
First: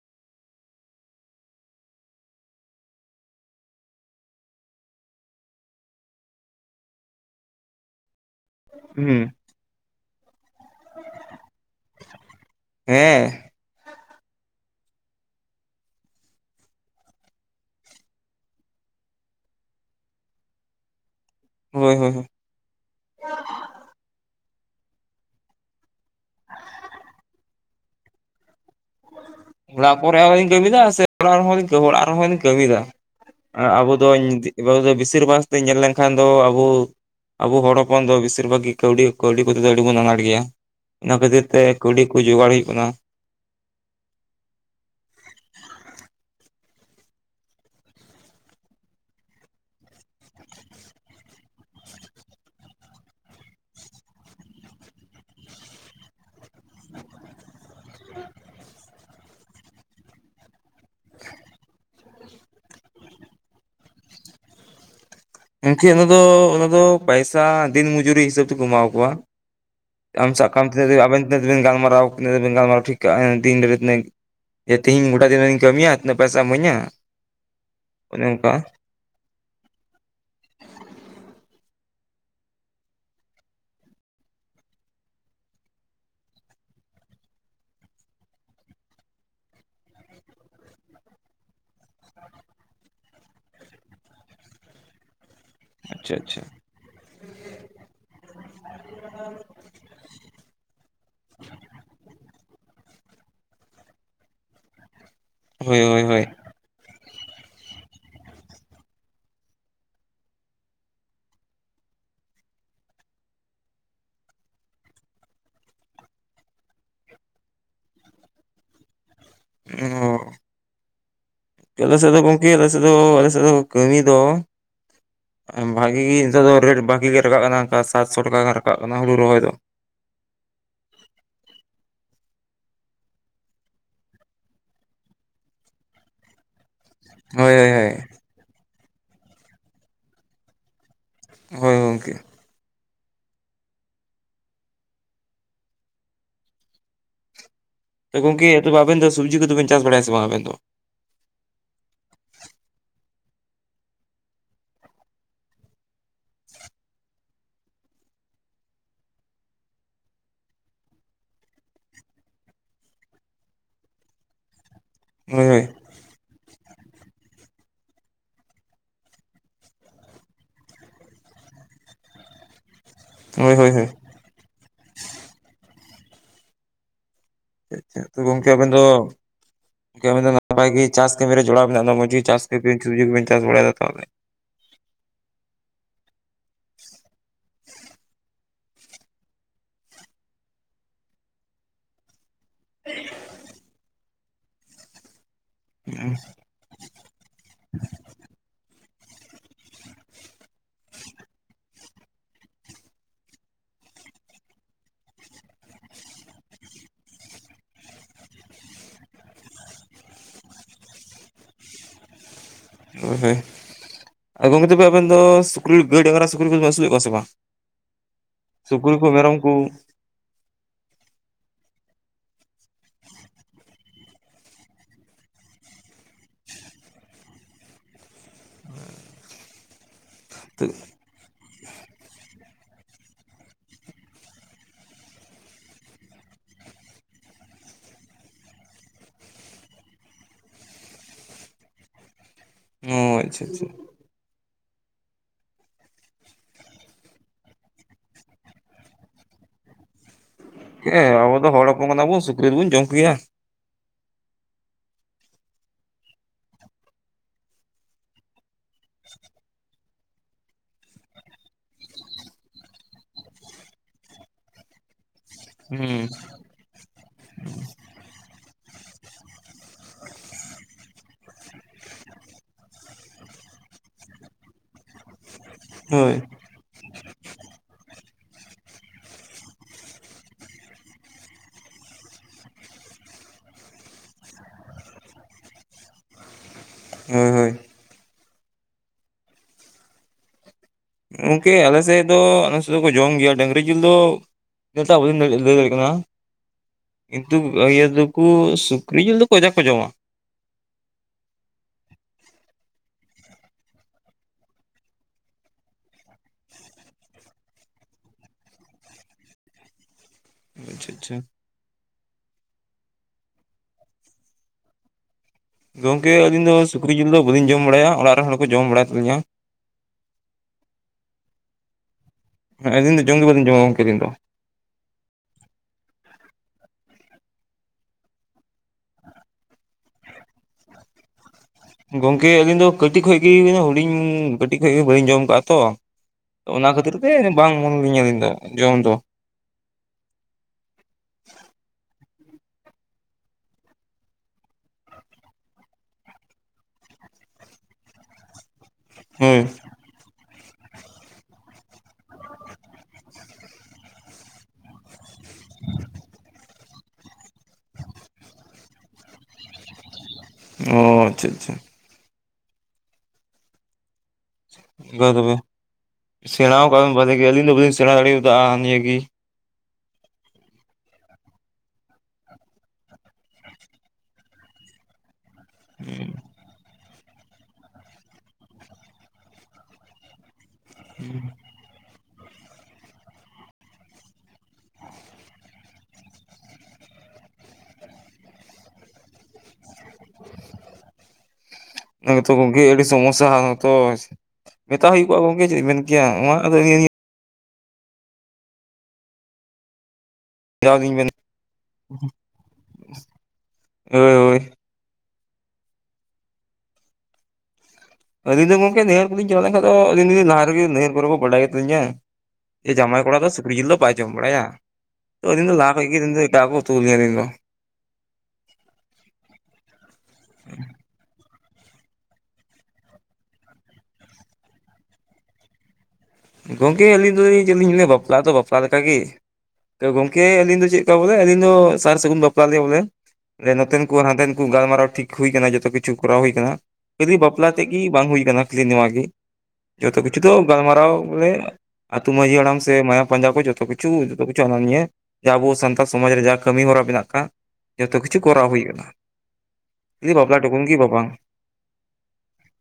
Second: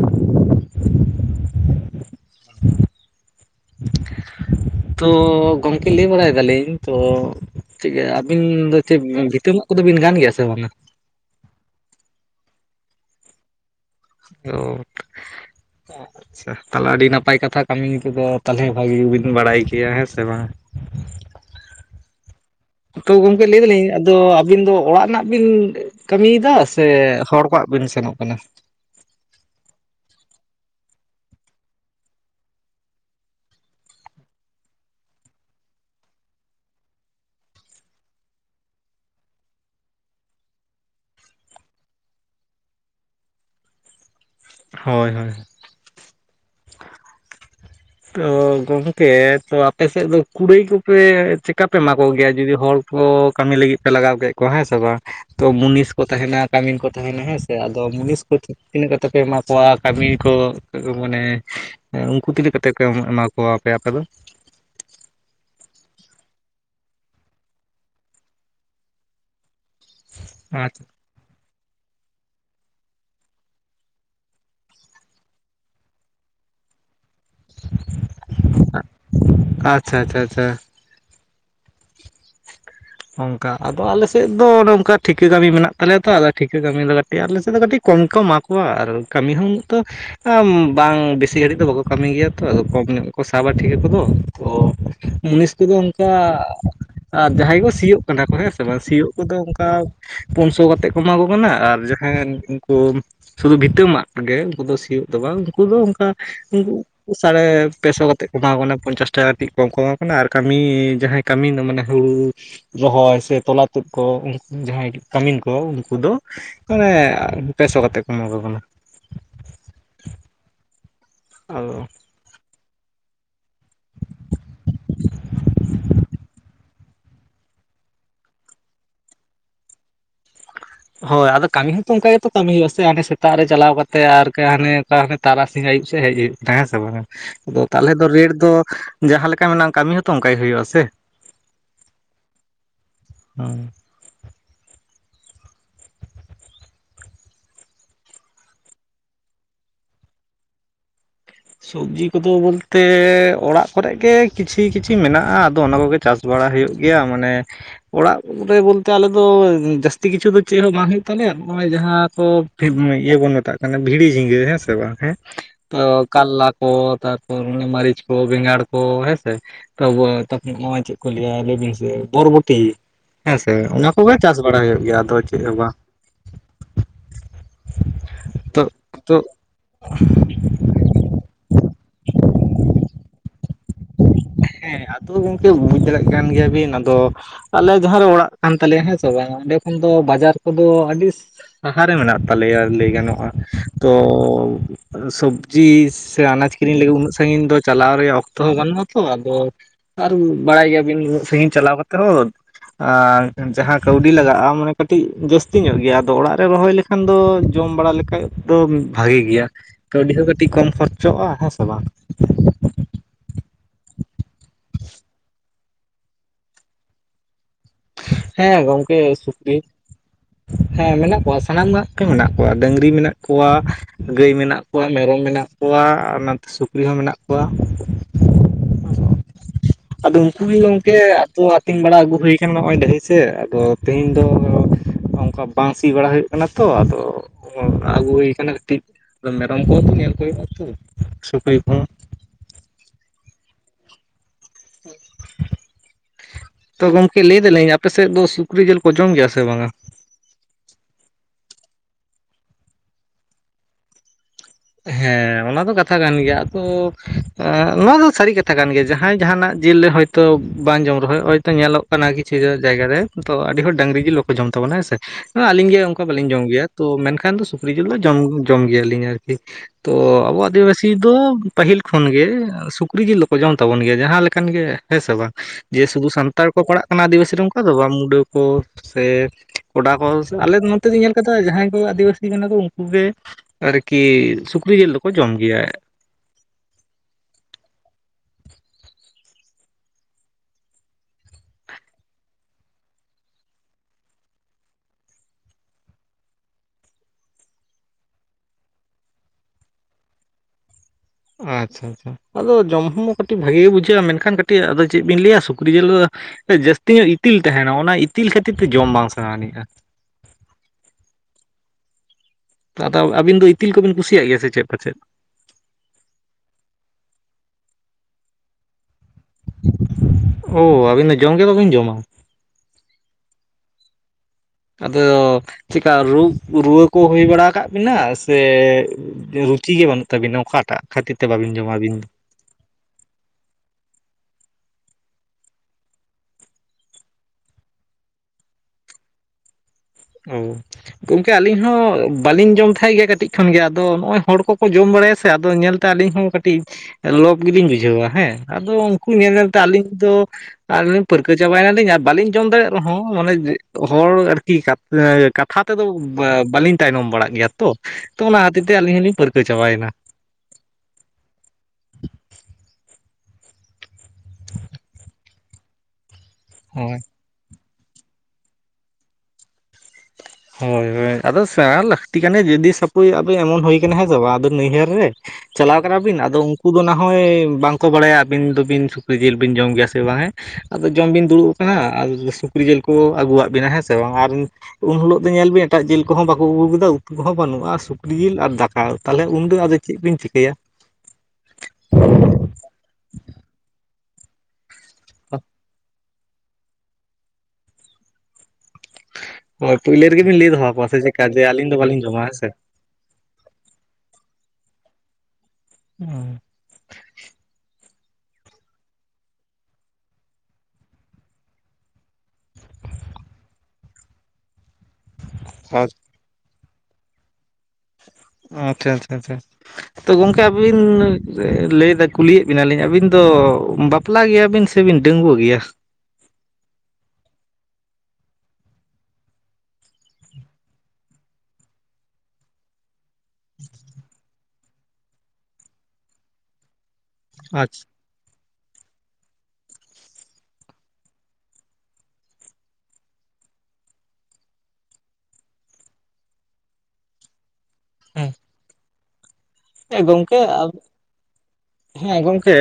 [inaudible] ᱛᱚ ᱜᱚᱝᱠᱮ ᱞᱟᱹᱭ ᱵᱟᱲᱟᱭ ᱫᱟᱞᱤᱧ ᱛᱚ ᱴᱷᱤᱠᱜᱮᱭᱟ ᱟᱹᱵᱤᱱ ᱫᱚ ᱪᱮᱫ ᱦᱩᱸ ᱵᱷᱤᱛᱟ ᱢᱟᱜ ᱠᱚᱫᱚ ᱵᱤᱱ ᱜᱟᱱ ᱜᱮᱭᱟ ᱥᱮ ᱵᱟᱝ ᱦᱮᱸ ᱚ ᱟᱪᱪᱷᱟ ᱛᱟᱦᱚᱞᱮ ᱟᱹᱰᱤ ᱱᱟᱯᱟᱭ ᱠᱟᱛᱷᱟ ᱠᱟᱹᱢᱤ ᱠᱚᱫᱚ ᱛᱟᱦᱚᱞᱮ ᱵᱷᱟᱜᱤ ᱜᱮᱵᱤᱱ ᱵᱟᱲᱟᱭ ᱜᱮᱭᱟ ᱦᱮᱸ ᱥᱮ ᱵᱟᱝ ᱦᱳᱭ ᱦᱳᱭ ᱦᱭ ᱛᱩ ᱜᱚᱝᱠᱮ ᱞᱟᱹᱭ ᱮ ᱫᱟᱞᱤᱧ ᱟᱫᱚ ᱟᱹᱵᱤᱱ ᱫᱚ ᱚᱲᱟᱜ ᱨᱮᱱᱟᱜ ᱵᱤᱱ ᱠᱟᱹᱢᱤᱭᱮᱫᱟ ᱥᱮ ᱦᱚᱲ ᱠᱚᱣᱟᱜ ᱵᱤᱱ ᱥᱮᱱᱚᱜ ᱠᱟᱱᱟ ᱚᱲᱟᱜ ᱠᱚᱨᱧ ᱠᱟᱹᱢᱤᱭᱮᱫᱟ ᱥᱮ ᱚᱲᱟᱜ ᱨᱮᱦᱚᱸ ᱚᱲᱟᱜ ᱨᱮᱦᱚᱸᱧ ᱠᱟᱹᱢᱤᱭᱮᱫᱟ ᱟᱵᱚ ᱫᱚ ᱵᱮᱥᱤᱨ ᱵᱷᱟᱜᱽ ᱛᱤᱧ ᱧᱮᱞ ᱞᱮᱱᱠᱷᱟᱱ ᱫᱚ ᱟᱵᱚ ᱟᱵᱚ ᱦᱚᱲ ᱦᱚᱯᱚᱱ ᱫᱚ ᱵᱮᱥᱤᱨ ᱵᱷᱟᱜᱽ ᱜᱮ ᱠᱟᱹᱣ ᱠᱟᱹᱣᱰᱤ ᱠᱚᱛ ᱫᱚ ᱟᱹᱰᱤ ᱵᱚᱱ ᱟᱱᱟᱴ ᱜᱮᱭᱟ ᱤᱱᱟ ᱠᱷᱟᱹᱛᱤᱨ ᱛᱮ ᱠᱩᱣᱰᱤ ᱠᱚ ᱡᱚᱜᱟᱲ ᱦᱩᱭᱩᱜ ᱠᱟᱱᱟ ᱦᱳᱭ ᱦᱳᱭ ᱛᱚ ᱜᱚᱝᱠᱮ ᱛᱚ ᱟᱯᱮᱥᱮᱫ ᱫᱚ ᱠᱩᱲᱟᱹᱭ ᱠᱚᱯᱮ ᱪᱮᱠᱟ ᱯᱮ ᱮᱢᱟ ᱠᱚᱜᱮᱭᱟ ᱡᱩᱫᱤ ᱦᱚᱲ ᱠᱚ ᱠᱟᱹᱢᱤ ᱞᱟᱹᱜᱤᱫ ᱯᱮ ᱞᱟᱜᱟᱣ ᱠᱮᱫ ᱠᱚᱣᱟ ᱦᱮᱸ ᱥᱮ ᱵᱟᱝ ᱛᱚ ᱢᱩᱱᱤᱥ ᱠᱚ ᱛᱟᱦᱮᱱᱟ ᱠᱟᱹᱢᱤ ᱠᱚ ᱛᱟᱦᱮᱱᱟ ᱦᱮᱸᱥᱮ ᱟᱫᱚ ᱢᱩᱱᱤᱥ ᱠᱚ ᱛᱤᱱᱟᱹᱜ ᱠᱟᱛᱮ ᱯᱮ ᱮᱢᱟ ᱠᱚᱣᱟ ᱠᱟᱹᱢᱤ ᱠᱚ ᱢᱟᱱᱮ ᱩᱱᱠᱩ ᱛᱤᱱᱟᱹᱜ ᱠᱟᱛᱮ ᱠᱚ ᱮᱢᱟ ᱠᱚᱣᱟᱯᱮ ᱟᱯᱮ ᱫᱚ ᱜᱚᱝᱠᱮ ᱚᱱᱟ ᱫᱚ ᱚᱱᱟ ᱫᱚ ᱯᱚᱭᱥᱟ ᱫᱤᱱ ᱢᱚᱡᱩᱨᱤ ᱦᱤᱥᱟᱹᱵᱽ ᱛᱮᱠᱚ ᱮᱢᱟᱣ ᱠᱚᱣᱟ ᱟᱢ ᱥᱟᱵᱟᱜ ᱠᱟᱜ ᱢᱮ ᱛᱤᱱᱟᱹᱜ ᱟᱵᱤᱱ ᱛᱤᱱᱟᱹᱜ ᱜᱟᱞᱢᱟᱨᱟᱣ ᱤᱱᱟᱹᱜᱤᱱ ᱜᱟᱞᱢᱟᱨᱟᱣ ᱴᱷᱤᱠᱼᱟᱠᱟᱫᱟ ᱛᱮᱦᱮᱧ ᱫᱷᱟᱨᱤᱡ ᱛᱤᱱᱟᱹᱜ ᱡᱮ ᱛᱮᱦᱧ ᱜᱚᱴᱟ ᱫᱤᱱ ᱨᱤᱧ ᱠᱟᱹᱢᱤᱭᱟ ᱛᱤᱱᱟᱹᱜ ᱯᱚᱭᱥᱟᱢ ᱤᱢᱟᱹᱧᱟ ᱚᱱᱮ ᱚᱱᱠᱟ ᱟᱪᱪᱷᱟ ᱟᱪᱪᱷᱟ ᱟᱪᱪᱷᱟ ᱚᱱᱠᱟ ᱟᱫᱚ ᱟᱞᱮᱥᱮᱫ ᱫᱚ ᱚᱱᱮ ᱚᱱᱠᱟ ᱴᱷᱤᱠᱟᱹ ᱠᱟᱹᱢᱤ ᱢᱮᱱᱟᱜ ᱛᱟᱞᱮᱭᱟ ᱛᱚ ᱟᱫᱚ ᱴᱷᱤᱠᱟᱹ ᱠᱟᱹᱢᱤ ᱫᱚ ᱠᱟᱹᱴᱤᱡ ᱟᱞᱮᱥᱮᱫ ᱫᱚ ᱠᱟᱹᱴᱤᱡ ᱠᱚᱢ ᱜᱮ ᱠᱚ ᱮᱢᱟ ᱠᱚᱣᱟ ᱠᱚᱣᱟ ᱟᱨ ᱠᱟᱹᱢᱤ ᱦᱚᱸ ᱫᱚ ᱵᱟᱝ ᱵᱮᱥᱤ ᱜᱷᱟᱹᱲᱤᱡ ᱫᱚ ᱵᱟᱠᱚ ᱠᱟᱹᱢᱤ ᱜᱮᱭᱟ ᱛᱚ ᱟᱫᱚ ᱠᱚᱢ ᱧᱚᱜ ᱜᱮᱠᱚ ᱥᱟᱵᱟ ᱴᱷᱤᱠᱟ ᱠᱚᱫᱚ ᱛᱚ ᱢᱩᱱᱤᱥ ᱩᱱᱠᱩ ᱫᱚ ᱚᱱᱠᱟ ᱟᱪᱪᱷᱟ ᱟᱪᱪᱷᱟ ᱡᱟᱦᱟᱸᱭ ᱠᱚ ᱥᱤᱭᱳᱜ ᱠᱟᱱᱟ ᱠᱚ ᱦᱮᱸ ᱥᱮ ᱵᱟᱝ ᱥᱤᱭᱳᱜ ᱠᱚᱫᱚ ᱚᱱᱠᱟ ᱯᱩᱱ ᱥᱚ ᱠᱟᱛᱮᱫ ᱠᱚ ᱮᱢᱟ ᱠᱚ ᱠᱟᱱᱟ ᱟᱨ ᱡᱟᱦᱟᱸᱭ ᱩᱱᱠᱩ ᱥᱩᱫᱷᱩ ᱵᱷᱤᱛᱟᱹ ᱢᱟᱜ ᱜᱮ ᱩᱱᱠᱩ ᱫᱚ ᱥᱤᱭᱳᱜ ᱫᱚ ᱵᱟᱝ ᱩᱱᱠᱩ ᱫᱚ ᱦᱳᱭ ᱦᱳᱭ ᱚᱱᱠᱟ ᱦᱳᱭ ᱩᱱᱠᱩ ᱥᱟᱲᱮ ᱯᱮᱥᱚ ᱠᱟᱛᱮᱫ ᱠᱚ ᱮᱢᱟ ᱠᱚ ᱠᱟᱱᱟ ᱯᱚᱧᱪᱟᱥ ᱴᱟᱠᱟ ᱠᱟ ᱠᱚᱢ ᱠᱚ ᱮᱢᱟ ᱠᱚ ᱠᱟᱱᱟ ᱟᱨ ᱠᱟᱹᱢᱤ ᱡᱟᱦᱟᱸᱭ ᱠᱟᱹᱢᱤ ᱫᱚ ᱢᱟᱱᱮ ᱦᱳᱲᱩ ᱨᱚᱦᱚᱭ ᱥᱮ ᱛᱚᱞᱟ ᱛᱩᱫ ᱠᱚ ᱩᱱᱠᱩ ᱡᱟᱦᱟᱸᱭ ᱠᱟᱹᱢᱤᱱ ᱠᱚ ᱩᱱᱠᱩ ᱫᱚ ᱢᱟᱱᱮ ᱯᱮ ᱥᱚ ᱠᱟᱛᱮᱫ ᱠᱚ ᱮᱢᱟ ᱠᱚ ᱠᱟᱱᱟ᱾ [unintelligible] ᱟᱫᱚ ᱟᱞᱮ ᱥᱮ ᱫᱚ ᱜᱚᱝᱠᱮ ᱟᱞᱮ ᱥᱮ ᱫᱚ ᱟᱞᱮ ᱥᱮ ᱫᱚ ᱠᱟᱹᱢᱤ ᱫᱚ ᱵᱷᱟᱜᱮ ᱜᱮ ᱱᱤᱛᱚᱜ ᱫᱚ ᱨᱮᱴ ᱵᱟᱠᱤ ᱜᱮ ᱨᱟᱠᱟᱜ ᱠᱟᱱᱟ ᱥᱟᱛᱥᱚ ᱴᱟᱠᱟ ᱜᱟᱱ ᱨᱟᱠᱟᱵ ᱠᱟᱱᱟ ᱦᱩᱲᱩ ᱨᱚᱦᱚᱭ ᱫᱚ᱾ ᱦᱳᱭ ᱟᱫᱚ ᱠᱟᱹᱢᱤ ᱦᱚᱸᱛᱚ ᱚᱱᱠᱟ ᱜᱮᱛᱚ ᱠᱟᱹᱢᱤ ᱦ ᱦᱩᱭᱩᱜ ᱟ ᱥᱮ ᱦᱟᱱᱮ ᱥᱮᱛᱟᱜ ᱨᱮ ᱪᱟᱞᱟᱣ ᱠᱟᱛᱮ ᱟᱨ ᱦᱟᱱᱮ ᱚᱠᱟ ᱦᱟᱱᱮ ᱛᱟᱨᱥᱤᱧ ᱟᱹᱭᱩᱵ ᱥᱮ ᱦᱮᱡ ᱦᱩᱭᱩᱜ ᱠᱟᱱᱟ ᱦᱮᱸ ᱥᱮ ᱵᱟᱝ ᱦᱳᱭ ᱟᱫᱚ ᱦᱳᱭ ᱛᱟᱦᱚᱞᱮ ᱦᱳᱭ ᱫᱚ ᱨᱮᱴ ᱫᱚ ᱡᱟᱦᱟᱸᱮ ᱞᱮᱠᱟ ᱢᱮᱱᱟᱜ ᱠᱟᱹᱢᱤ ᱦᱚᱸᱛᱚ ᱚᱱᱠᱟ ᱜᱮ ᱦᱩᱭᱩᱜ ᱟ ᱥᱮ ᱦᱳᱭ ᱜᱚᱢᱠᱮ [unintelligible] ᱛᱚ ᱜᱚᱢᱠᱮ ᱟᱵᱮᱱ ᱫᱚ ᱥᱚᱵᱽᱡᱤ ᱠᱚᱫᱚᱢ ᱪᱟᱥ ᱵᱟᱲᱟ ᱥᱮ ᱵᱟᱝ ᱟᱵᱮᱱ ᱫᱚ ᱥᱚᱵᱽᱡᱤ ᱠᱚᱫᱚ ᱵᱚᱞᱛᱮ ᱚᱲᱟᱜ ᱠᱚᱨᱮ ᱜᱮ ᱠᱤᱪᱷᱤ ᱠᱤᱪᱷᱤ ᱢᱮᱱᱟᱜᱼᱟ ᱟᱫᱚ ᱚᱱᱟ ᱠᱚᱜᱮ ᱪᱟᱥ ᱵᱟᱲᱟ ᱦᱩᱭᱩᱜ ᱜᱮᱭᱟ ᱢᱟᱱᱮ ᱚᱲᱟᱜ ᱨᱮ ᱵᱚᱞᱛᱮ ᱟᱞᱮ ᱫᱚ ᱡᱟᱹᱥᱛᱤ ᱠᱤᱪᱷᱩ ᱫᱚ ᱪᱮᱫ ᱦᱚᱸ ᱵᱟᱝ ᱦᱩᱭᱩᱜ ᱛᱟᱞᱮᱭᱟ ᱱᱚᱜᱼᱚᱭ ᱡᱟᱦᱟᱸ ᱠᱚ ᱤᱭᱟᱹ ᱵᱚᱱ ᱢᱮᱛᱟᱜ ᱠᱟᱱᱟ ᱵᱷᱤᱲᱤ ᱡᱷᱤᱸᱜᱟᱹ ᱦᱮᱸ ᱥᱮ ᱵᱟᱝ ᱦᱮᱸ ᱦᱳᱭ ᱦᱳᱭ ᱛᱚ ᱠᱟᱨᱞᱟ ᱠᱚ ᱛᱟᱨᱯᱚᱨ ᱮ ᱢᱟᱹᱨᱤᱪ ᱠᱚ ᱵᱮᱸᱜᱟᱲ ᱠᱚ ᱦᱮᱸ ᱥᱮ ᱛᱚ ᱟᱵᱚ ᱱᱚᱭ ᱪᱮᱫ ᱠᱚ ᱞᱟᱹᱭᱟ ᱞᱟᱹᱭᱵᱤᱱ ᱥᱮ ᱵᱚᱨᱵᱚᱴᱤ ᱦᱮᱸᱥᱮ ᱦᱳᱭ ᱦᱳᱭ ᱦᱳᱭ ᱚᱱᱟ ᱠᱚᱜᱮ ᱪᱟᱥ ᱵᱟᱲᱟ ᱦᱩᱭᱩᱜ ᱜᱮᱭᱟ ᱟᱫᱚ ᱪᱮᱫ ᱦᱚᱸ ᱵᱟᱝ᱾ ᱜᱚᱢᱠᱮ ᱛᱚ ᱟᱵᱮᱱ ᱫᱚ ᱛᱚ ᱠᱟᱹᱢᱤ ᱫᱚ ᱱᱟᱯᱟᱭ ᱜᱮ ᱪᱟᱥ ᱠᱟᱹᱢᱤ ᱨᱮ ᱡᱚᱲᱟᱣ ᱢᱮᱱᱟᱜᱼᱟ ᱢᱚᱡᱽ ᱜᱮ ᱪᱟᱥ ᱥᱚᱵᱡᱤ ᱠᱚᱵᱤᱱ ᱪᱟᱥ ᱵᱟᱲᱟᱭᱮᱫᱟ ᱛᱚ ᱛᱟᱦᱚᱞᱮ ᱚ ᱜᱚᱝᱠᱮ ᱵᱩᱡᱽ ᱫᱟᱲᱮᱭᱟᱜ ᱠᱟᱱ ᱜᱮᱭᱟᱵᱤᱱ ᱟᱫᱚ ᱟᱞᱮ ᱡᱟᱦᱟᱸᱨᱮ ᱚᱲᱟᱜ ᱠᱟᱱ ᱛᱟᱞᱮᱭᱟ ᱦᱮᱸ ᱥᱮ ᱵᱟᱝ ᱚᱸᱰᱮ ᱠᱷᱚᱱ ᱫᱚ ᱵᱟᱡᱟᱨ ᱠᱚᱫᱚ ᱟᱹᱰᱤ ᱥᱟᱦᱟ ᱨᱮ ᱢᱮᱱᱟᱜ ᱛᱟᱞᱮᱭᱟ ᱞᱟᱹᱭ ᱜᱟᱱᱚᱜᱼᱟ ᱛᱚ ᱥᱚᱵᱽᱡᱤ ᱥᱮ ᱟᱱᱟᱡᱽ ᱠᱤᱨᱤᱧ ᱞᱟᱹᱜᱤᱫ ᱩᱱᱟᱹᱜ ᱥᱟᱺᱜᱤᱧ ᱫᱚ ᱪᱟᱞᱟᱣ ᱨᱮᱭᱟᱜ ᱚᱠᱛᱚ ᱦᱚᱸ ᱜᱟᱱᱩᱜᱼᱟ ᱛᱚ ᱟᱫᱚ ᱟᱨ ᱵᱟᱲᱟᱭ ᱜᱮᱭᱟᱵᱤᱱ ᱩᱱᱟᱜ ᱥᱟᱺᱜᱤᱧ ᱪᱟᱞᱟᱣ ᱠᱟᱛᱮ ᱦᱚᱸ ᱟᱨ ᱡᱟᱦᱟᱸ ᱠᱟᱹᱣᱰᱤ ᱞᱟᱜᱟᱜᱼᱟ ᱢᱟᱱᱮ ᱠᱟᱹᱴᱤᱡ ᱡᱟᱹᱥᱛᱤ ᱧᱚᱜ ᱜᱮᱭᱟ ᱟᱫᱚ ᱚᱲᱟᱜ ᱨᱮ ᱨᱚᱦᱚᱭ ᱞᱮ ᱠᱷᱟᱱ ᱫᱚ ᱡᱚᱢ ᱵᱟᱲᱟ ᱞᱮᱠᱷᱟᱡ ᱫᱚ ᱵᱷᱟᱜᱤ ᱜᱮᱭᱟ ᱠᱟᱹᱣᱰᱤ ᱦᱚ ᱟᱹᱰᱤ ᱠᱚᱢ ᱠᱷᱚᱨᱪᱚᱜᱼᱟ ᱦᱮᱸ ᱥᱮ ᱵᱟᱝ? ᱦᱳᱭ ᱦᱳᱭ ᱜᱚᱢᱠᱮ ᱛᱚᱵᱮ ᱟᱵᱮᱱ ᱫᱚ ᱥᱩᱠᱨᱤ ᱜᱟᱹᱭ ᱰᱟᱝᱨᱟ ᱥᱩᱠᱨᱤ ᱠᱚᱵᱮᱱ ᱟᱹᱥᱩᱞᱮᱫ ᱠᱚᱣᱟ ᱥᱮ ᱵᱟᱝ? ᱦᱮᱸ ᱥᱩᱠᱨᱤ ᱜᱚᱝᱠᱮ ᱠᱚ ᱢᱮᱨᱚᱢ ᱠᱚ ᱥᱩᱠᱨᱤ ᱦᱮᱸ ᱢᱮᱱᱟᱜ ᱠᱚᱣᱟ ᱥᱟᱱᱟᱢᱟᱜ ᱜᱮ ᱢᱮᱱᱟᱜ ᱠᱚᱣᱟ ᱰᱟᱹᱝᱨᱤ ᱢᱮᱱᱟᱜ ᱠᱚᱣᱟ ᱜᱟᱹᱭ ᱢᱮᱱᱟᱜ ᱠᱚᱣᱟ ᱢᱮᱨᱚᱢ ᱢᱮᱱᱟᱜ ᱠᱚᱣᱟ ᱟᱨ ᱱᱛᱮ ᱥᱩᱠᱨᱤ ᱦᱚᱸ ᱢᱮᱱᱟᱜ ᱠᱚᱣᱟ᱾ [unintelligible] ᱟᱫᱚ ᱩᱱᱠᱩ ᱜᱮ ᱜᱚᱝᱠᱮ ᱟᱛᱩ ᱟᱹᱛᱤᱧ ᱵᱟᱲᱟ ᱟᱹᱜᱩ ᱦᱩᱭ ᱮᱱ ᱱᱚᱜᱼᱚᱭ ᱰᱟᱹᱦᱤ ᱥᱮᱫ ᱟᱫᱚ ᱛᱮᱦᱮᱧ ᱫᱚ ᱚᱱᱠᱟ ᱵᱟᱝ ᱥᱤ ᱵᱟᱲᱟ ᱦᱩᱭᱩᱜ ᱠᱟᱱᱟ ᱛᱚ ᱟᱫᱚ ᱚ ᱟᱹᱜᱩ ᱦᱩᱭ ᱟᱠᱟᱱᱟ ᱠᱟᱹᱴᱤᱡ ᱢᱮᱨᱚᱢ ᱠᱚᱦᱚᱸ ᱛᱚ ᱧᱮᱞ ᱠᱚ ᱦᱩᱭᱩᱜ-ᱟ ᱛᱚ ᱥᱩᱠᱨᱤ ᱠᱚᱦᱚᱸ᱾ ᱚ ᱟᱪᱪᱷᱟ ᱟᱪᱪᱷᱟ [inaudible] ᱛᱚ ᱜᱚᱢᱠᱮ ᱞᱟᱹᱭ ᱫᱟᱞᱤᱧ ᱟᱯᱮ ᱥᱮᱫ ᱫᱚ ᱥᱩᱠᱨᱤ ᱡᱤᱞ ᱠᱚ ᱡᱚᱢ ᱜᱮᱭᱟ ᱥᱮ ᱵᱟᱝᱟ? ᱦᱮᱸ ᱟᱵᱚ ᱫᱚ ᱦᱚᱲ ᱦᱚᱯᱚᱱ ᱠᱟᱱᱟ ᱵᱚᱱ ᱥᱩᱠᱨᱤ ᱫᱚᱵᱚᱱ ᱡᱚᱢ ᱠᱚ ᱜᱮᱭᱟ᱾ ᱦᱮᱸ ᱚᱱᱟ ᱫᱚ ᱠᱟᱛᱷᱟ ᱠᱟᱱ ᱜᱮᱭᱟ ᱟᱫᱚ ᱦᱮᱸ ᱱᱚᱣᱟ ᱫᱚ ᱥᱟᱹᱨᱤ ᱠᱟᱛᱷᱟ ᱠᱟᱱ ᱜᱮᱭᱟ ᱡᱟᱦᱟᱸᱭ ᱡᱟᱦᱟᱱᱟᱜ ᱡᱤᱞ ᱨᱮ ᱦᱚᱭ ᱛᱚ ᱵᱟᱝ ᱡᱚᱢ ᱨᱚᱦᱚᱸᱚᱭ ᱦᱚᱭᱛᱚ ᱧᱮᱞᱚᱜ ᱠᱟᱱᱟ ᱠᱤᱪᱷᱩ ᱡᱟᱭᱜᱟ ᱨᱮ ᱛᱚ ᱟᱹᱰᱤ ᱦᱚᱲ ᱰᱟᱝᱨᱤ ᱰᱟᱹᱝᱨᱤ ᱵᱟᱠᱚ ᱡᱚᱢ ᱛᱟᱵᱚᱱᱟ ᱦᱮᱸ ᱥᱮ ᱟᱹᱞᱤᱧ ᱜᱮ ᱚᱱᱠᱟ ᱦᱩᱸ ᱵᱟᱹᱞᱤᱧ ᱡᱚᱢ ᱜᱮᱭᱟ ᱛᱚ ᱢᱮᱱᱠᱷᱟᱱ ᱫᱚ ᱥᱩᱠᱨᱤ ᱡᱤᱞ ᱫᱚ ᱡᱚᱢ ᱡᱚᱢ ᱜᱮᱭᱟᱞᱤᱧ ᱟᱨᱠᱤ᱾ ᱛᱚ ᱟᱵᱚ ᱟᱹᱫᱤᱵᱟᱹᱥᱤ ᱫᱚ ᱯᱟᱹᱦᱤᱞ ᱠᱷᱚᱱᱜᱮ ᱥᱩᱠᱨᱤ ᱡᱤᱞ ᱫᱚᱠᱚ ᱡᱚᱢ ᱛᱟᱵᱚᱱ ᱜᱮᱭᱟ ᱡᱟᱦᱟᱸ ᱞᱮᱠᱟᱱ ᱜᱮ ᱦᱮᱸ ᱥᱮ ᱵᱟᱝ ᱡᱮ ᱥᱩᱫᱩ ᱦᱳᱭ ᱥᱟᱱᱟᱲ ᱠᱚ ᱯᱟᱲᱟᱜ ᱠᱟᱱᱟ ᱟᱹᱫᱤᱵᱟᱹᱥᱤ ᱨᱮ ᱚᱱᱠᱟ ᱫᱚ ᱵᱟᱝ ᱢᱩᱰᱟᱹ ᱠᱚ ᱥᱮ ᱠᱚᱰᱟ ᱠᱚ ᱟᱞᱮ ᱱᱚᱛᱮ ᱫᱚᱧ ᱧᱮᱞ ᱠᱟᱫᱟ ᱡᱟᱦᱟᱸᱭ ᱠᱚ ᱟᱹᱫᱤᱵᱟᱹᱥᱤ ᱠᱟᱱᱟ ᱠᱚ ᱩᱱᱠᱩ ᱜᱮ ᱠᱤ ᱥᱩᱠᱨᱤ ᱡᱤᱞ ᱫᱚᱠᱚ ᱡᱚᱢ ᱜᱮᱭᱟ᱾ ᱦᱳᱭ ᱦᱳᱭ [inaudible] ᱜᱚᱝᱠᱮ ᱟᱞᱮ ᱥᱮᱫ ᱫᱚ ᱟᱞᱮ ᱥᱮᱫ ᱫᱚᱠᱚ ᱡᱚᱢ ᱜᱮᱭᱟ ᱰᱟᱹᱝᱨᱤ ᱡᱤᱞ ᱫᱚ᱾ ᱮᱵᱴᱟ [unintelligible] ᱠᱤᱱᱛᱩ ᱤᱭᱟᱹ ᱫᱚᱠᱚ ᱥᱩᱠᱨᱤ ᱡᱤᱞ ᱫᱚ ᱠᱚᱭᱡᱟᱠ ᱠᱚ ᱡᱚᱢᱟ᱾ ᱟᱪᱪᱷᱟ ᱟᱪᱪᱷᱟ ᱟᱫᱚ ᱡᱚᱢ ᱦᱚᱸ ᱠᱟᱹᱴᱤᱡ ᱵᱷᱟᱜᱤ ᱜᱮ ᱵᱩᱡᱷᱟᱹᱜᱼᱟ᱾ ᱢᱮᱱᱠᱷᱟᱱ ᱠᱟᱹᱴᱤᱡ ᱟᱫᱚ ᱪᱮᱫ ᱵᱤᱱ ᱞᱟᱹᱭᱟ ᱥᱩᱠᱨᱤ ᱡᱤᱞ ᱫᱚ ᱡᱟᱹᱥᱛᱤ ᱧᱚᱜ ᱤᱛᱤᱞ ᱛᱟᱦᱮᱱᱟ ᱚᱱᱟ ᱤᱛᱤᱞ ᱠᱷᱟᱹᱛᱤᱨ ᱛᱮ ᱡᱚᱢ ᱵᱟᱝ ᱥᱟᱱᱟᱱᱼᱟ᱾ ᱟᱪᱪᱷᱟ ᱟᱪᱪᱷᱟ ᱟᱫᱚ ᱟᱵᱤᱱ ᱫᱚ ᱤᱛᱤᱞ ᱠᱚᱵᱤᱱ ᱠᱩᱥᱤᱭᱟᱜ ᱜᱮᱭᱟ ᱥᱮ ᱪᱮᱫ ᱯᱟᱪᱮᱫ? ᱜᱚᱝᱠᱮ ᱟᱹᱞᱤᱧ ᱫᱚ ᱥᱩᱠᱨᱤ ᱡᱤᱞ ᱫᱚ ᱵᱟᱹᱞᱤᱧ ᱡᱚᱢ ᱵᱟᱲᱟᱭᱟ ᱚᱲᱟᱜ ᱨᱮᱱ ᱦᱚᱲ ᱠᱚ ᱡᱚᱢ ᱵᱟᱲᱟᱭ ᱛᱟᱹᱞᱤᱧᱟ᱾ ᱚ ᱟᱹᱵᱤᱱ ᱫᱚ ᱡᱚᱢ ᱜᱮ ᱵᱟᱵᱤᱱ ᱡᱚᱢᱟ? ᱦᱮ ᱟᱞᱤᱧ ᱫᱚ ᱡᱚᱢ ᱜᱮ ᱵᱟᱹᱞᱤᱧ ᱡᱚᱢᱟ ᱜᱚᱢᱠᱮ ᱟᱞᱤᱧ ᱫᱚ᱾ ᱟᱫᱚ ᱪᱮᱠᱟ ᱨᱩ ᱨᱩᱣᱟᱹ ᱠᱚ ᱦᱩᱭ ᱵᱟᱲᱟ ᱟᱠᱟᱜ ᱵᱮᱱᱟ ᱥᱮ ᱨᱩᱪᱤ ᱜᱮ ᱵᱟᱹᱱᱩᱜ ᱛᱟᱵᱤᱱᱟ ᱚᱠᱟᱴᱟᱜ ᱠᱷᱟᱹᱛᱤᱨ ᱛᱮ ᱵᱟᱹᱵᱤᱱ ᱡᱚᱢᱟ? ᱟᱹᱵᱤᱱ ᱜᱚᱝᱠᱮ ᱟᱹᱞᱤᱧ ᱫᱚ ᱠᱟᱹᱴᱤᱡ ᱠᱷᱚᱡ ᱜᱮ ᱦᱩᱰᱤᱧ ᱠᱟᱹᱴᱤᱡ ᱠᱷᱚᱡ ᱜᱮ ᱵᱟᱹᱞᱤᱧ ᱡᱚᱢ ᱟᱠᱟᱜᱼᱟ ᱛᱚ᱾ ᱚᱱᱟ ᱠᱷᱟᱹᱛᱤᱨ ᱛᱮ ᱵᱟᱝ ᱢᱚᱱ [unintelligible] ᱡᱚᱢ ᱫᱚ ᱚᱶ ᱜᱚᱝᱠᱮ ᱟᱹᱞᱤᱧ ᱦᱚᱸ ᱵᱟᱹᱞᱤᱧ ᱡᱚᱢ ᱛᱟᱦᱮᱸᱫ ᱜᱮ ᱠᱟᱹᱴᱤᱡ ᱠᱷᱚᱱ ᱜᱮ ᱟᱫᱚ ᱱᱚᱜ ᱚᱭ ᱦᱚᱲ ᱠᱚᱠᱚ ᱡᱚᱢ ᱵᱟᱲᱟᱭᱟ ᱥᱮ ᱟᱫᱚ ᱧᱮᱞ ᱟᱹᱞᱤᱧ ᱦᱚᱸ ᱠᱟᱹᱴᱤᱡ ᱞᱚᱵᱽ ᱜᱮᱞᱤᱧ ᱵᱩᱡᱷᱟᱹᱣᱟ ᱦᱮᱸ ᱟᱫᱚ ᱩᱱᱠᱩ ᱧᱮᱞ ᱦᱳᱭ ᱧᱮᱞ ᱛᱮ ᱟᱹᱞᱤᱧ ᱫᱚ ᱟᱨ ᱞᱤᱧ ᱯᱟᱹᱨᱠᱟᱹ ᱪᱟᱵᱟᱭᱮᱱᱟᱞᱤᱧ ᱟᱨ ᱵᱟᱹᱞᱤᱧ ᱡᱚᱢ ᱫᱟᱲᱮᱭᱟᱜ ᱨᱮᱦᱚᱸ ᱢᱟᱱᱮ ᱦᱚᱲ ᱟᱨᱠᱤ ᱠᱟᱛᱷᱟ ᱛᱮᱫᱚ ᱵᱟᱹᱞᱤᱧ ᱛᱟᱭᱱᱚᱢ ᱵᱟᱲᱟᱜ ᱜᱮᱭᱟ ᱛᱚ᱾ ᱛᱚ ᱚᱱᱟ ᱫᱤ ᱛᱮ ᱟᱹᱞᱤᱧ ᱦᱚᱞᱤᱧ ᱯᱟᱹᱨᱠᱟᱹᱣ ᱪᱟᱵᱟᱭᱮᱱᱟ᱾ ᱚᱸᱻ ᱟᱪᱪᱷᱟ ᱟᱪᱪᱷᱟ ᱚᱱᱠᱟ ᱛᱚᱵᱮ ᱥᱮᱬᱟᱣ ᱠᱟᱜ ᱦᱚᱸ ᱵᱷᱟᱞᱤ ᱜᱮ ᱟᱹᱞᱤᱧ ᱫᱚ ᱵᱟᱹᱞᱤᱧ ᱥᱮᱬᱟ ᱫᱟᱲᱮᱭᱟᱫᱟ, ᱟ ᱱᱤᱭᱟᱹ ᱜᱮ ᱦᱳᱭ ᱦᱳᱭ ᱟᱫᱚ ᱥᱮᱬᱟ ᱞᱟᱹᱠᱛᱤ ᱠᱟᱱ ᱜᱮᱭᱟ ᱡᱩᱫᱤ ᱥᱟᱯᱚᱡᱽ ᱮᱢᱚᱱ ᱦᱩᱭ ᱟᱠᱟᱱᱟ ᱦᱮᱸ ᱥᱮ ᱵᱟᱝ᱾ ᱟᱫᱚ ᱱᱟᱹᱭᱦᱟᱹᱨ ᱨᱮ ᱪᱟᱞᱟᱣᱟᱠᱟᱱ ᱵᱤᱱ ᱟᱫᱚ ᱩᱱᱠᱩ ᱫᱚ ᱱᱟᱜ ᱦᱚᱭ ᱵᱟᱝ ᱵᱟᱠᱚ ᱵᱟᱲᱟᱭᱟ ᱟᱹᱵᱤᱱ ᱫᱚᱵᱤᱱ ᱥᱩᱠᱨᱤ ᱡᱤᱞ ᱵᱤᱱ ᱡᱚᱢ ᱜᱮᱭᱟ ᱥᱮ ᱵᱟᱝ ᱦᱮᱸ ᱟᱫᱚ ᱡᱚᱢ ᱵᱤᱱ ᱫᱩᱲᱩᱵ ᱟᱨ ᱥᱩᱠᱨᱤ ᱡᱤᱞ ᱠᱚ ᱟᱹᱜᱩᱣᱟᱜ ᱵᱤᱱᱟ ᱦᱮᱸ ᱥᱮ ᱵᱟᱝ ᱟᱨ ᱩᱱ ᱦᱤᱞᱚᱜ ᱫᱚ ᱧᱮᱞ ᱢᱮ ᱮᱴᱟᱜ ᱡᱤᱞ ᱠᱚᱦᱚᱸ ᱵᱟᱠᱚ ᱟᱹᱜᱩ ᱠᱮᱫᱟ ᱩᱛᱩ ᱠᱚᱦᱚᱸ ᱵᱟᱹᱱᱩᱜᱼᱟ ᱥᱩᱠᱨᱤ ᱡᱤᱞ ᱟᱨ ᱫᱟᱠᱟ ᱛᱟᱦᱚᱞᱮ ᱩᱱᱨᱮ ᱟᱫᱚ ᱪᱮᱫ ᱵᱤᱱ ᱪᱤᱠᱟᱹᱭᱟ? ᱛᱚ ᱜᱚᱝᱠᱮ ᱟᱹᱰᱤ ᱥᱚᱢᱚᱥᱥᱟ ᱛᱚ ᱢᱮᱛᱟ ᱦᱩᱭᱩᱜᱼᱟ, ᱜᱚᱝᱠᱮ ᱪᱮᱫ? ᱢᱟ ᱟᱫᱚ [unintelligible] ᱦᱳ ᱯᱳᱭᱞᱳ ᱨᱮᱜᱮ ᱵᱤᱱ ᱞᱟᱹᱭ ᱥᱮᱸᱫᱽᱨᱟ ᱛᱟᱵᱚᱱᱟ ᱯᱟᱪᱷᱮ ᱪᱚᱝ ᱥᱮ ᱪᱮᱠᱟᱮ ᱟᱹᱞᱤᱧ ᱫᱚ ᱵᱟᱹᱞᱤᱧ ᱡᱚᱢᱟ ᱦᱮᱸ ᱥᱮ᱾ ᱳᱭᱻ ᱚᱸᱻ ᱟᱹᱞᱤᱧ ᱫᱚ ᱜᱚᱝᱠᱮ ᱱᱟᱹᱭᱦᱟᱹᱨ ᱠᱚᱞᱤᱧ ᱪᱟᱞᱟᱜ ᱠᱷᱟᱱ ᱫᱚ ᱟᱹᱞᱤᱧ ᱫᱚ ᱞᱟᱦᱟ ᱨᱮᱜᱮ ᱞᱤᱧ ᱞᱟᱹᱭ ᱟᱠᱚ ᱨᱮ ᱠᱚ ᱵᱟᱰᱟᱭ ᱜᱮ ᱛᱟᱹᱤᱧᱟ᱾ ᱡᱮ ᱡᱟᱢᱟᱭ ᱠᱚᱲᱟ ᱫᱚ ᱥᱩᱠᱨᱤ ᱡᱤᱞ ᱫᱚ ᱵᱟᱭ ᱡᱚᱢ ᱵᱟᱲᱟᱭᱟ ᱛᱚ ᱩᱱᱤ ᱫᱚ ᱞᱟᱦᱟ ᱟᱪᱪᱷᱟ ᱠᱷᱚᱱ ᱜᱮ ᱮᱴᱟᱜᱟᱜ ᱠᱚ ᱩᱛᱩ ᱟᱫᱮᱭᱟ ᱠᱚ ᱟᱪᱪᱷᱟ ᱟᱪᱪᱷᱟ ᱟᱪᱪᱷᱟ ᱛᱚ ᱜᱚᱝᱠᱮ ᱟᱹᱵᱤᱱ ᱞᱟᱹᱭᱫᱟ ᱠᱩᱞᱤᱭᱮᱫ ᱵᱤᱱᱟᱞᱤᱧ ᱟᱹᱵᱤᱱ ᱫᱚ ᱵᱟᱯᱞᱟ ᱜᱮᱭᱟᱵᱤᱱ ᱥᱮᱵᱤᱱ ᱰᱟᱺᱜᱩᱣᱟᱹ ᱜᱮᱭᱟ? ᱜᱚᱝᱠᱮ ᱟᱹᱞᱤᱧ ᱫᱚᱞᱤᱧ ᱪᱮᱫ ᱞᱤᱧ ᱞᱟᱹᱭᱟ ᱵᱟᱯᱞᱟ ᱫᱚ ᱵᱟᱯᱞᱟ ᱞᱮᱠᱟ ᱜᱮ᱾ ᱛᱚ ᱜᱚᱝᱠᱮ ᱟᱹᱞᱤᱧ ᱫᱚ ᱪᱮᱫ ᱞᱮᱠᱟ ᱵᱚᱞᱮ ᱟᱹᱞᱤᱧ ᱫᱚ ᱥᱟᱨ ᱥᱟᱹᱜᱩᱱ ᱵᱟᱯᱞᱟ ᱜᱮ ᱵᱚᱞᱮ᱾ ᱱᱚᱛᱮᱱ ᱠᱚ ᱦᱟᱸᱰᱮᱱ ᱠᱚ ᱜᱟᱞᱢᱟᱨᱟᱣ ᱴᱷᱤᱠ ᱦᱩᱭ ᱟᱠᱟᱱᱟ ᱡᱚᱛᱚ ᱠᱤᱪᱷᱩ ᱠᱚᱨᱟᱣ ᱦᱩᱭ ᱟᱠᱟᱱᱟ᱾ [unintelligible] ᱠᱷᱟᱹᱞᱤ ᱵᱟᱯᱞᱟ ᱟᱪᱪᱷᱟ ᱛᱮᱜᱮ ᱵᱟᱝ ᱦᱩᱭ ᱟᱠᱟᱱᱟ ᱠᱷᱟᱹᱞᱤ ᱱᱚᱣᱟ ᱜᱮ ᱡᱚᱛᱚ ᱠᱤᱪᱷᱩ ᱫᱚ ᱜᱟᱞᱢᱟᱨᱟᱣ ᱵᱚᱞᱮ ᱟᱹᱛᱩ ᱢᱟᱺᱡᱷᱤ ᱦᱟᱲᱟᱢ ᱥᱮ ᱢᱟᱭᱟᱢ ᱯᱟᱸᱡᱟ ᱠᱚ ᱡᱚᱛᱚ ᱠᱤᱪᱷᱩ ᱡᱚᱛᱚ ᱠᱤᱪᱷᱩ ᱦᱟᱱᱟ ᱱᱤᱭᱟᱹ ᱡᱮ ᱟᱵᱚ ᱥᱟᱱᱛᱟᱲ ᱥᱚᱢᱟᱡᱽ ᱨᱮ ᱡᱟ ᱠᱟᱹᱢᱤᱦᱚᱨᱟ ᱢᱮᱱᱟᱜ-ᱟ, ᱡᱚᱛᱚ ᱠᱤᱪᱷᱩ ᱦᱮᱸ ᱠᱚᱨᱟᱣ ᱦᱩᱭ ᱟᱠᱟᱱᱟ᱾ ᱦᱮᱸ ᱠᱷᱟᱹᱞᱤ ᱜᱚᱝᱠᱮ ᱵᱟᱯᱞᱟ ᱴᱩᱠᱩᱱ ᱜᱮ [unintelligible] ᱦᱮᱸ ᱜᱚᱝᱠᱮ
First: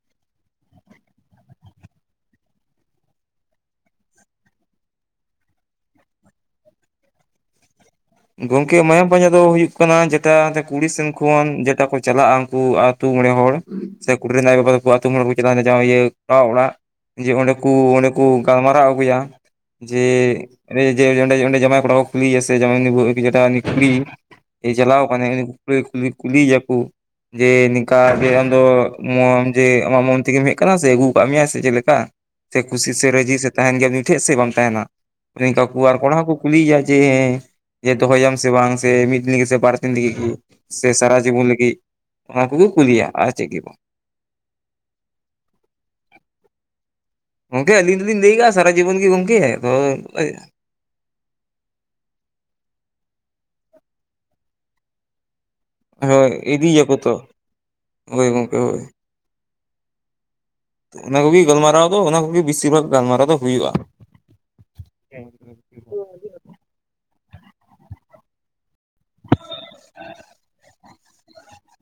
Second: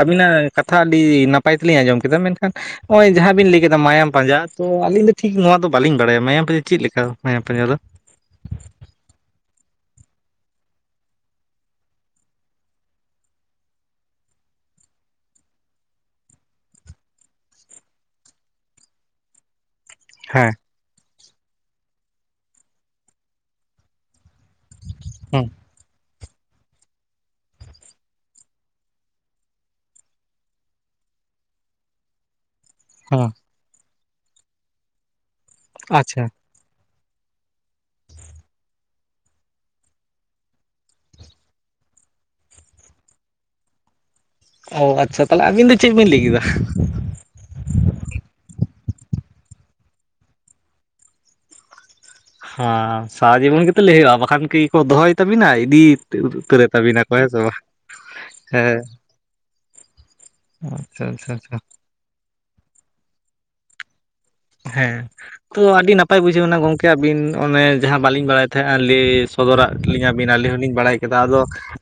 ᱟᱹᱵᱤᱱᱟᱜ ᱠᱟᱛᱷᱟ ᱟᱹᱰᱤ ᱱᱟᱯᱟᱭ ᱛᱮᱞᱤᱧ ᱟᱸᱡᱚᱢ ᱠᱮᱫᱟ ᱢᱮᱱᱠᱷᱟᱱ ᱦᱳᱭ ᱡᱟᱦᱟᱸ ᱵᱤᱱ ᱞᱟᱹᱭ ᱠᱮᱫᱟ ᱢᱟᱭᱟᱢ ᱯᱟᱸᱡᱟ ᱛᱚ ᱟᱹᱞᱤᱧ ᱫᱚ ᱴᱷᱤᱠ ᱱᱚᱣᱟ ᱫᱚ ᱵᱟᱹᱞᱤᱧ ᱵᱟᱲᱟᱭᱟ ᱢᱟᱭᱟᱢ ᱯᱟᱸᱡᱟ ᱪᱮᱫ ᱞᱮᱠᱟ ᱫᱚ ᱢᱟᱭᱟᱢ ᱯᱟᱸᱡᱟ ᱫᱚ? ᱜᱚᱝᱠᱮ ᱢᱟᱭᱟᱢ ᱯᱟᱸᱡᱟ ᱫᱚ ᱦᱩᱭᱩᱜ ᱠᱟᱱᱟ ᱡᱮᱴᱟ ᱠᱩᱲᱤ ᱥᱮᱱ ᱠᱷᱚᱱ ᱡᱮᱛᱮ ᱠᱚ ᱪᱟᱞᱟᱜᱼᱟ ᱩᱱᱠᱩ ᱟᱹᱛᱳ ᱢᱚᱬᱮ ᱦᱚᱲ ᱥᱮ ᱠᱩᱲᱤ ᱨᱤᱱ ᱟᱭᱳ ᱵᱟᱵᱟ ᱫᱚᱠᱚ ᱟᱹᱛᱳ ᱢᱚᱬᱮ ᱦᱚᱲ ᱠᱚ ᱪᱟᱞᱟᱣᱮᱱᱟ ᱡᱟ ᱜᱮ ᱤᱭᱟᱹ ᱠᱚᱲᱟ ᱚᱲᱟᱜ ᱡᱮ ᱚᱸᱰᱮ ᱠᱚ ᱚᱸᱰᱮ ᱠᱚ ᱜᱟᱞᱢᱟᱨᱟᱣ ᱟᱹᱜᱩᱭᱟ ᱡᱮ ᱦᱮᱸ ᱚᱸᱰᱮ ᱚᱸᱰᱮ ᱡᱟᱢᱟᱭ ᱠᱚᱲᱟ ᱠᱚ ᱠᱩᱞᱤᱭᱮᱭᱟ ᱥᱮ ᱡᱮ ᱩᱱᱤ ᱵᱟᱹᱦᱩ ᱤᱫᱤ ᱠᱟᱛᱮ ᱩᱱᱤ ᱠᱩᱞᱤᱭ ᱮᱭ ᱪᱟᱞᱟᱣ ᱟᱠᱟᱱᱟᱭ ᱩᱱᱤ ᱦᱮᱸ ᱠᱩᱲᱤ ᱠᱩᱞᱤ ᱮᱭᱟᱠᱚ ᱡᱮ ᱱᱤᱝᱠᱟ ᱡᱮ ᱟᱢ ᱫᱚ ᱢᱚᱱ ᱡᱮ ᱟᱢᱟᱜ ᱢᱚᱱ ᱛᱮᱜᱮᱢ ᱦᱮᱡ ᱟᱠᱟᱱᱟ ᱥᱮ ᱟᱹᱜᱩ ᱟᱠᱟᱫ ᱢᱮᱭᱟ ᱥᱮ ᱪᱮᱫ ᱞᱮᱠᱟ ᱥᱮ ᱠᱩᱥᱤ ᱥᱮ ᱦᱮᱸ ᱨᱟᱹᱡᱤ ᱥᱮ ᱛᱟᱦᱮᱱ ᱜᱮᱭᱟᱢ ᱩᱱᱤ ᱴᱷᱮᱱ ᱥᱮ ᱵᱟᱢ ᱛᱟᱦᱮᱱᱟ ᱚᱱᱮ ᱚᱱᱠᱟ ᱟᱨ ᱠᱚᱲᱟ ᱟᱪᱪᱷᱟ ᱦᱚᱸ ᱠᱚ ᱠᱩᱞᱤ ᱮᱭᱟᱭ ᱡᱮᱻ ᱡᱮ ᱫᱚᱦᱚᱭᱟᱢ ᱥᱮ ᱵᱟᱝ ᱥᱮ ᱢᱤᱫ ᱫᱤᱱ ᱞᱟᱹᱜᱤᱫ ᱥᱮ ᱵᱟᱨ ᱫᱤᱱ ᱞᱟᱹᱜᱤᱫ ᱜᱮ ᱥᱮ ᱥᱟᱨᱟ ᱡᱤᱵᱚᱱ ᱞᱟᱹᱜᱤᱫ ᱚᱱᱟ ᱠᱚᱠᱚ ᱠᱩᱞᱤᱭᱟ ᱟᱨ ᱪᱮᱫ ᱜᱮ ᱵᱟᱝ᱾ ᱚ ᱟᱪᱪᱷᱟ ᱛᱟᱦᱚᱞᱮ ᱟᱹᱵᱤᱱ ᱫᱚ ᱪᱮᱫ ᱵᱤᱱ ᱞᱟᱹᱭ ᱠᱮᱫᱟ ᱜᱚᱝᱠᱮ ᱟᱹᱞᱤᱧ ᱫᱚᱞᱤᱧ ᱞᱟᱹᱭ ᱠᱟᱜᱼᱟ ᱥᱟᱨᱟ ᱡᱤᱵᱚᱱ ᱜᱮ ᱜᱚᱝᱠᱮ ᱛᱚ ᱦᱮᱸ ᱥᱟᱨᱟ ᱡᱤᱵᱚᱱ ᱜᱮᱛᱚ ᱞᱟᱹᱭ ᱦᱩᱭᱩᱜᱼᱟ ᱵᱟᱠᱷᱟᱱ ᱠᱤ ᱠᱚ ᱫᱚᱦᱚᱭ ᱛᱟᱹᱵᱤᱱᱟ ᱤᱫᱤ ᱦᱳᱭ ᱩᱛᱟᱹᱨ ᱤᱫᱤᱭᱟᱠᱚ ᱛᱟᱹᱵᱤᱱᱟ ᱛᱚ ᱠᱚ ᱦᱮᱸ ᱥᱮ ᱵᱟᱝ ᱦᱳᱭ ᱜᱚᱝᱠᱮ ᱦᱮᱸ ᱦᱳᱭ ᱛᱚ ᱟᱪᱪᱷᱟ ᱚᱱᱟ ᱟᱪᱪᱷᱟ ᱠᱚᱜᱮ ᱟᱪᱪᱷᱟ ᱜᱟᱞᱢᱟᱨᱟᱣ ᱫᱚ ᱚᱱᱟ ᱠᱚᱜᱮ ᱵᱮᱥᱤᱨ ᱵᱷᱟᱜ ᱜᱟᱞᱢᱟᱨᱟᱣ ᱫᱚ ᱦᱩᱭᱩᱜᱼᱟ᱾ ᱦᱮᱸ ᱛᱚ ᱟᱹᱰᱤ ᱱᱟᱯᱟᱭ ᱵᱩᱡᱷᱟᱹᱣᱮᱱᱟ ᱜᱚᱝᱠᱮ ᱟᱹᱵᱤᱱ ᱚᱱᱮ ᱡᱟᱦᱟᱸ ᱵᱟᱹᱞᱤᱧ ᱵᱟᱲᱟᱭ ᱛᱟᱦᱮᱸ ᱞᱤᱧ ᱥᱚᱫᱚᱨᱟᱜ ᱞᱤᱧᱟ ᱵᱤᱱ ᱟᱹᱞᱤᱧ ᱦᱚᱞᱤᱧ ᱵᱟᱲᱟᱭ ᱠᱮᱫᱟ᱾ ᱟᱫᱚ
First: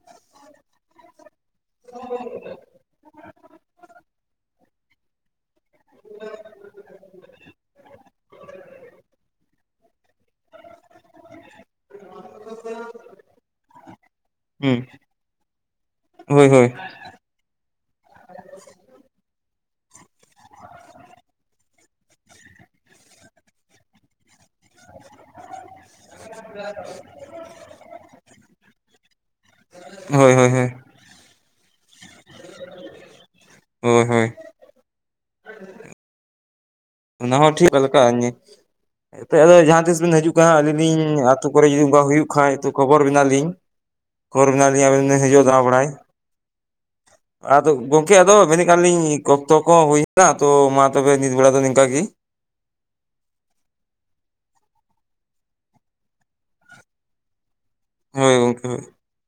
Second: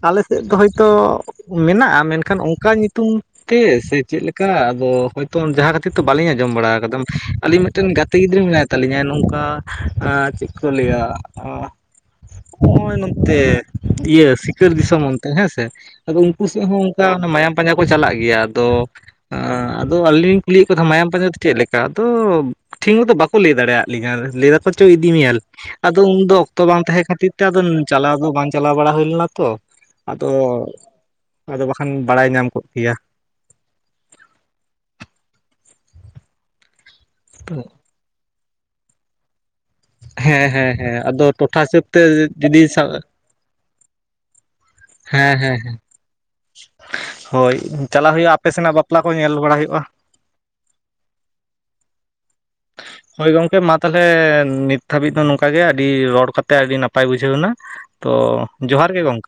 ᱟᱞᱮᱥᱮᱫ ᱫᱚ ᱦᱚᱭ ᱛᱚ ᱢᱮᱱᱟᱜᱼᱟ ᱢᱮᱱᱠᱷᱟᱱ ᱚᱱᱠᱟ ᱧᱩᱛᱩᱢ ᱛᱮ ᱥᱮ ᱪᱮᱫ ᱞᱮᱠᱟ ᱟᱫᱚ ᱦᱚᱭᱛᱳ ᱡᱟᱦᱟᱸ ᱠᱤᱛᱩ ᱵᱟᱹᱞᱤᱧ ᱟᱡᱸᱚᱢ ᱵᱟᱲᱟ ᱠᱟᱫᱟ ᱢᱤᱫᱴᱮᱱ ᱜᱟᱛᱮ ᱜᱤᱫᱽᱨᱟᱹ ᱢᱮᱱᱟᱭ ᱛᱟᱞᱤᱧᱟ ᱱᱚᱝᱠᱟ ᱪᱮᱫ ᱠᱚ ᱞᱟᱹᱭᱟ ᱦᱚᱜᱼᱚᱭ ᱱᱚᱛᱮ ᱤᱭᱟᱹ ᱥᱤᱠᱟᱹᱨ ᱦᱩᱸ ᱫᱤᱥᱚᱢ ᱚᱱᱛᱮ ᱦᱮᱸ ᱥᱮ ᱟᱫᱚ ᱩᱱᱠᱩ ᱦᱳᱭ ᱥᱮᱫ ᱦᱳᱭ ᱦᱚᱸ ᱠᱟ ᱢᱟᱭᱟᱢ ᱯᱟᱸᱡᱟ ᱠᱚ ᱪᱟᱞᱟᱜ ᱜᱮᱭᱟ ᱟᱫᱚ ᱟᱫᱚ ᱟᱹᱞᱤᱧ ᱞᱤᱧ ᱠᱩᱞᱤᱭᱮᱫ ᱠᱚᱛᱷᱮᱸ ᱢᱟᱭᱟᱢ ᱯᱟᱸᱡᱟ ᱫᱚ ᱪᱮᱫ ᱞᱮᱠᱟ ᱛᱚ ᱴᱷᱤᱠ ᱢᱚᱛᱚ ᱵᱟᱠᱚ ᱞᱟᱹᱭ ᱫᱟᱲᱮᱭᱟᱫ ᱞᱤᱧᱟᱹ ᱞᱟᱹᱭ ᱫᱟᱠᱚ ᱪᱚ ᱤᱫᱤ ᱢᱮᱭᱟ ᱟᱫᱚ ᱩᱱ ᱫᱚ ᱚᱠᱛᱚ ᱵᱟᱝ ᱛᱟᱦᱮᱸ ᱠᱷᱟᱹᱛᱤᱨ ᱛᱮ ᱟᱫᱚ ᱪᱟᱞᱟᱣ ᱠᱩ ᱵᱟᱝ ᱪᱟᱞᱟᱣ ᱵᱟᱲᱟ ᱦᱩᱭ ᱞᱮᱱᱟ ᱛᱚ ᱟᱫᱚ ᱦᱳᱭ ᱦᱳᱭ ᱦᱳᱭ ᱟᱫᱚ ᱵᱟᱠᱷᱟᱱ ᱵᱟᱲᱟᱭ ᱧᱟᱢ ᱠᱚᱜ ᱠᱮᱭᱟ᱾ ᱦᱳᱭ ᱦᱳᱭ [inaudible] ᱚᱱᱟ ᱦᱚᱸ ᱴᱷᱤᱠ [inaudible] ᱱᱤᱛᱚᱜ ᱫᱚ ᱡᱟᱦᱟᱸ ᱛᱤᱥ ᱵᱤᱱ ᱦᱤᱡᱩᱜ ᱦᱮᱸ ᱠᱟᱱᱟ ᱦᱮᱸ ᱟᱹᱞᱤᱧ ᱦᱮᱸ ᱞᱤᱧ ᱟᱫᱚ ᱟᱹᱛᱩ ᱴᱚᱴᱷᱟ ᱠᱚᱨᱮ ᱡᱩᱫᱤ ᱦᱤᱥᱟᱹᱵ ᱚᱱᱠᱟ ᱛᱮ ᱦᱩᱭᱩᱜ ᱠᱷᱟᱡ ᱡᱩᱫᱤ ᱛᱚ ᱠᱷᱚᱵᱚᱨ ᱵᱤᱱᱟᱞᱤᱧ ᱠᱷᱚᱵᱚᱨ ᱵᱤᱞᱟ ᱞᱤᱧ ᱟᱵᱤᱱ ᱵᱤᱱ ᱦᱮᱸ ᱦᱤᱡᱩᱜ-ᱟ ᱦᱮᱸ ᱨᱟᱜ ᱵᱟᱲᱟᱭ ᱦᱳᱭ ᱟᱫᱚ ᱪᱟᱞᱟᱜ ᱜᱚᱝᱠᱮ ᱦᱩᱭᱩᱜᱼᱟ ᱟᱫᱚ ᱟᱯᱮ ᱢᱮᱱᱮᱜ ᱥᱮᱱᱟᱜ ᱠᱟᱱᱟ ᱵᱟᱯᱞᱟ ᱞᱤᱧ ᱠᱚ ᱧᱮᱞ ᱚᱠᱛᱚ ᱵᱟᱲᱟ ᱦᱩᱭᱩᱜᱼᱟ ᱠᱚᱦᱚ ᱦᱩᱭ ᱦᱮᱡ ᱱᱟ ᱛᱚ ᱢᱟ ᱛᱚᱵᱮ ᱱᱤᱛ ᱵᱮᱲᱟ ᱫᱚ ᱱᱤ [inaudible] ᱦᱳᱭ ᱜᱚᱝᱠᱮ ᱢᱟ ᱛᱟᱞᱚᱦᱮ ᱱᱤᱛ ᱫᱷᱟᱹᱵᱤᱡ ᱫᱚ ᱱᱚᱝᱠᱟ ᱜᱮ ᱟᱹᱰᱤ ᱨᱚᱲ ᱠᱟᱛᱮ ᱟᱹᱰᱤ ᱱᱟᱯᱟᱭ ᱵᱩᱡᱷᱟᱹᱣ ᱱᱟ᱾ ᱛᱚ ᱦᱳᱭ ᱜᱚᱝᱠᱮ ᱦᱳᱭ ᱡᱚᱦᱟᱨ ᱜᱮ ᱜᱚᱝᱠᱮ